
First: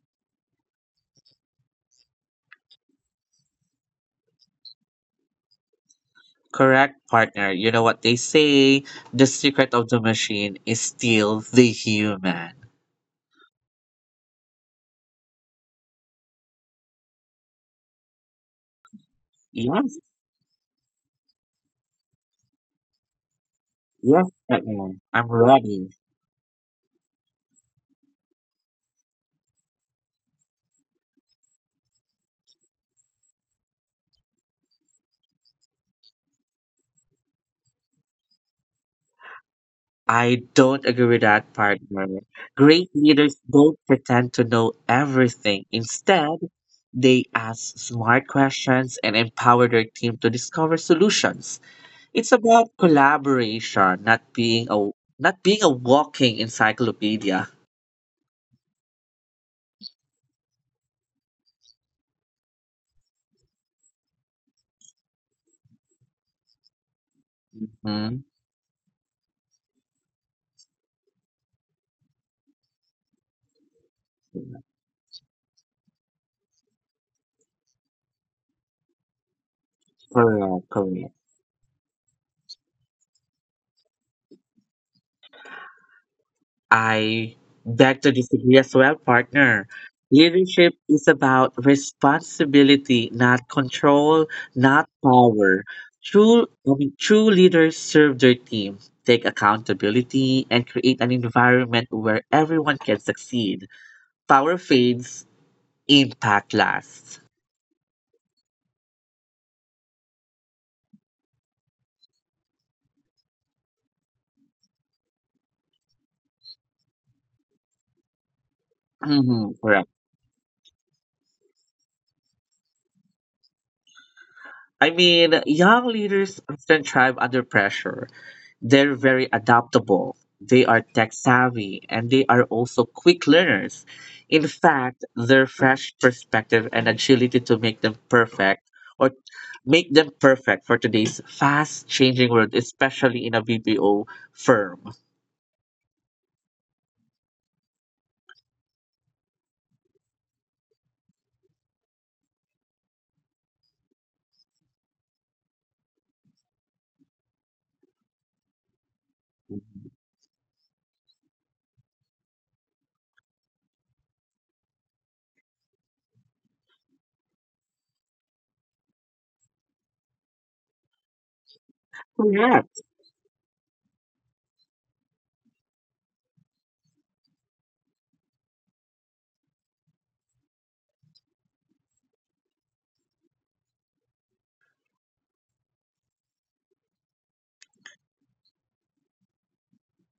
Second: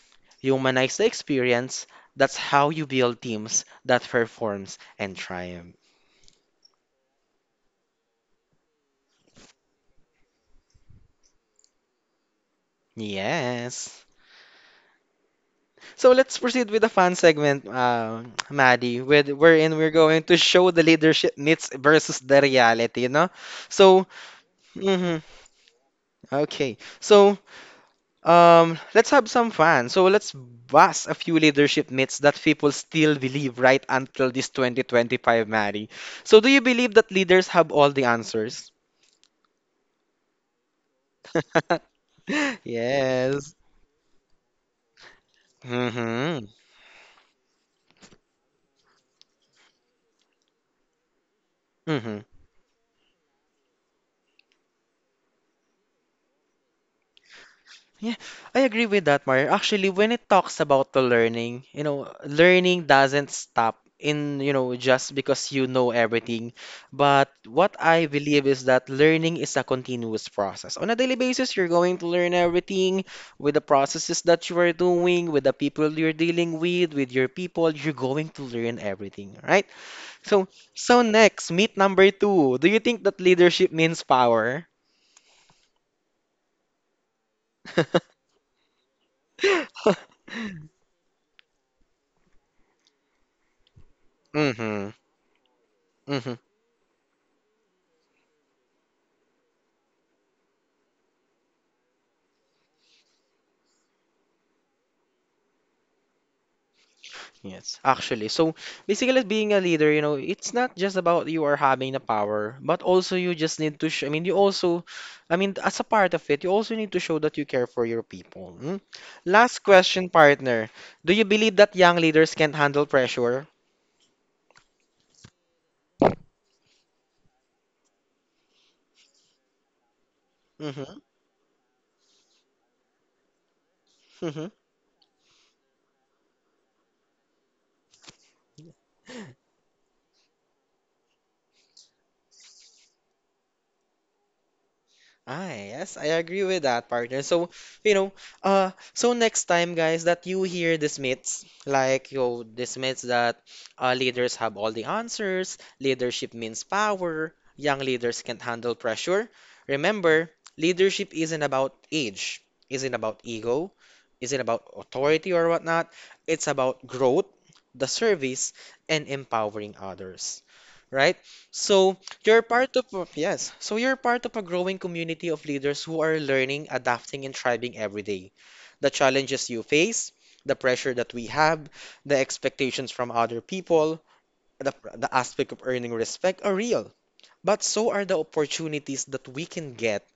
humanize the experience. That's how you build teams that performs and triumph. Correct, partner. You know what they say, the secret of the machine is still the human. Yes. So let's proceed with the fun segment, Maddie, with wherein Yeah. we're going to show the leadership myths versus the reality, you know? So, Yes, I am. mhm, I'm ready. okay. So, let's have some fun. So let's bust a few leadership myths that people still believe right until this 2025, Maddie. So do you believe that leaders have all the answers? I don't agree with that, partner. Great leaders Yes. don't pretend to know everything. Instead, Mm-hmm. they ask smart questions and empower their team to discover solutions. Mm-hmm. It's about collaboration, not being a walking encyclopedia. Yeah, I agree with that, Mario. Actually, when it talks about the learning, you know, learning doesn't stop in, you know, just because you know everything. But what I Mhm. believe is that learning is a continuous process. On a daily basis, you're going to learn everything with the processes that you are doing, with the people you're dealing with your people, you're going to learn everything, right? So, Correct, so correct. next, myth number two. Do you think that leadership means power? I beg to disagree as well, partner. Leadership is about responsibility, not control, not Mm-hmm. power. True leaders serve their team, take accountability, and create an environment where everyone can succeed. Power fades, impact lasts. Yes, actually. So basically, being a leader, you know, it's not just about you are having the power, but also you just need to, I mean, you also, I mean, as a part of it, you also need to show that you care for your people. Hmm? Mhm, Last correct. question, partner. Do you believe that young leaders can not handle pressure? I mean, young leaders often thrive under pressure. They're very adaptable, they are Hmm. tech savvy, and they are also quick learners. In fact, their fresh perspective and agility to or make them perfect for today's fast changing world, especially in a BPO firm. Ah, yes, I agree with that, partner. So, you know, so next time, guys, that you hear these myths, like, yo, these myths that leaders have all the answers, leadership means power, young leaders can't handle pressure. Remember, leadership isn't about age, isn't about ego, isn't about authority or whatnot. It's about growth, the service, and empowering others, right? So, you're part Correct. Yes, so you're part of a growing community of leaders who are learning, adapting, and thriving every day. The challenges you face, the pressure that we have, the expectations from other people, the aspect of earning respect are real. But so are the opportunities that we can get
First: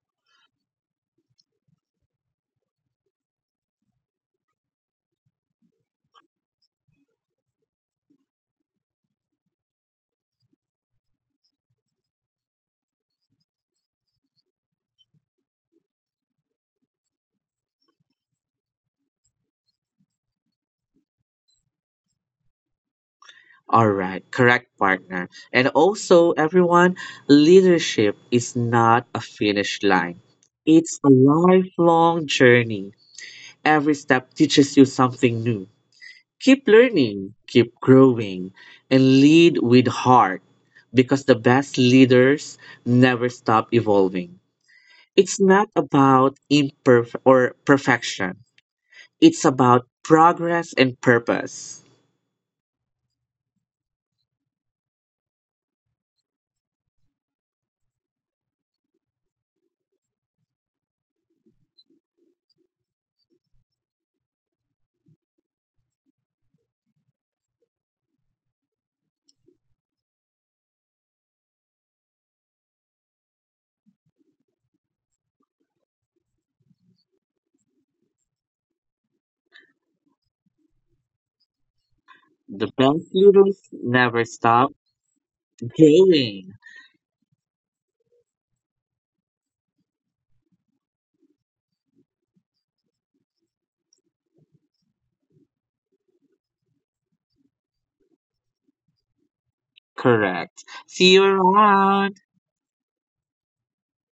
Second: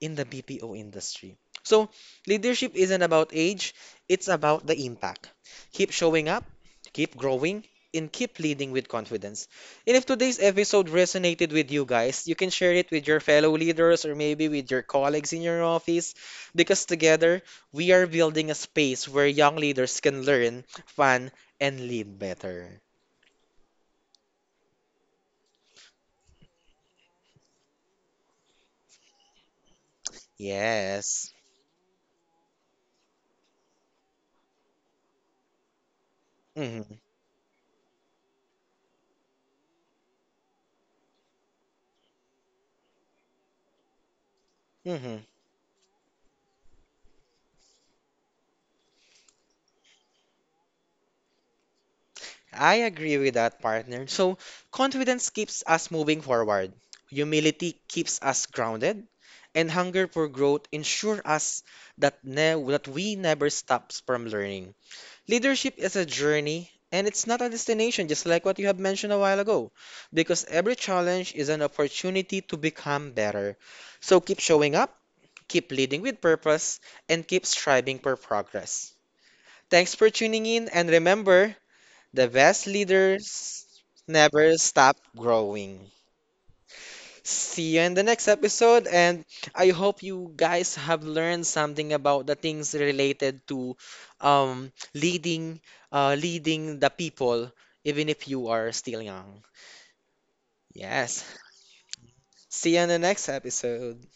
in the BPO industry. So, leadership isn't about age, it's about the impact. Keep showing up, keep growing, and keep leading with confidence. And if today's episode resonated with you guys, you can share it with your fellow leaders or maybe with your colleagues in your office because together we are building a space where young leaders can learn, fun, and lead better. All right, correct partner. And also, everyone, leadership is not a finish line. It's a Yes. lifelong journey. Every step teaches you something new. Keep Hmm. learning, keep growing, and lead with heart because the best leaders never stop evolving. Hmm. It's not about imperf or perfection. It's about progress and purpose. I agree with that, partner. So, confidence keeps us moving forward, humility keeps us grounded, and hunger for growth ensure us that we never stops from learning. Leadership is a journey and it's not a destination, just like what you have mentioned a while ago, because every challenge is an opportunity to become better. So, keep showing up, keep leading with purpose, and keep striving for progress. Thanks for tuning in, and remember, the best The best leaders leaders never never stop stop growing. growing. See you in the next episode, and I hope you guys have learned something about the things related to leading, leading the people, even if you are still young. Correct. See Yes. you around. See you in the next episode.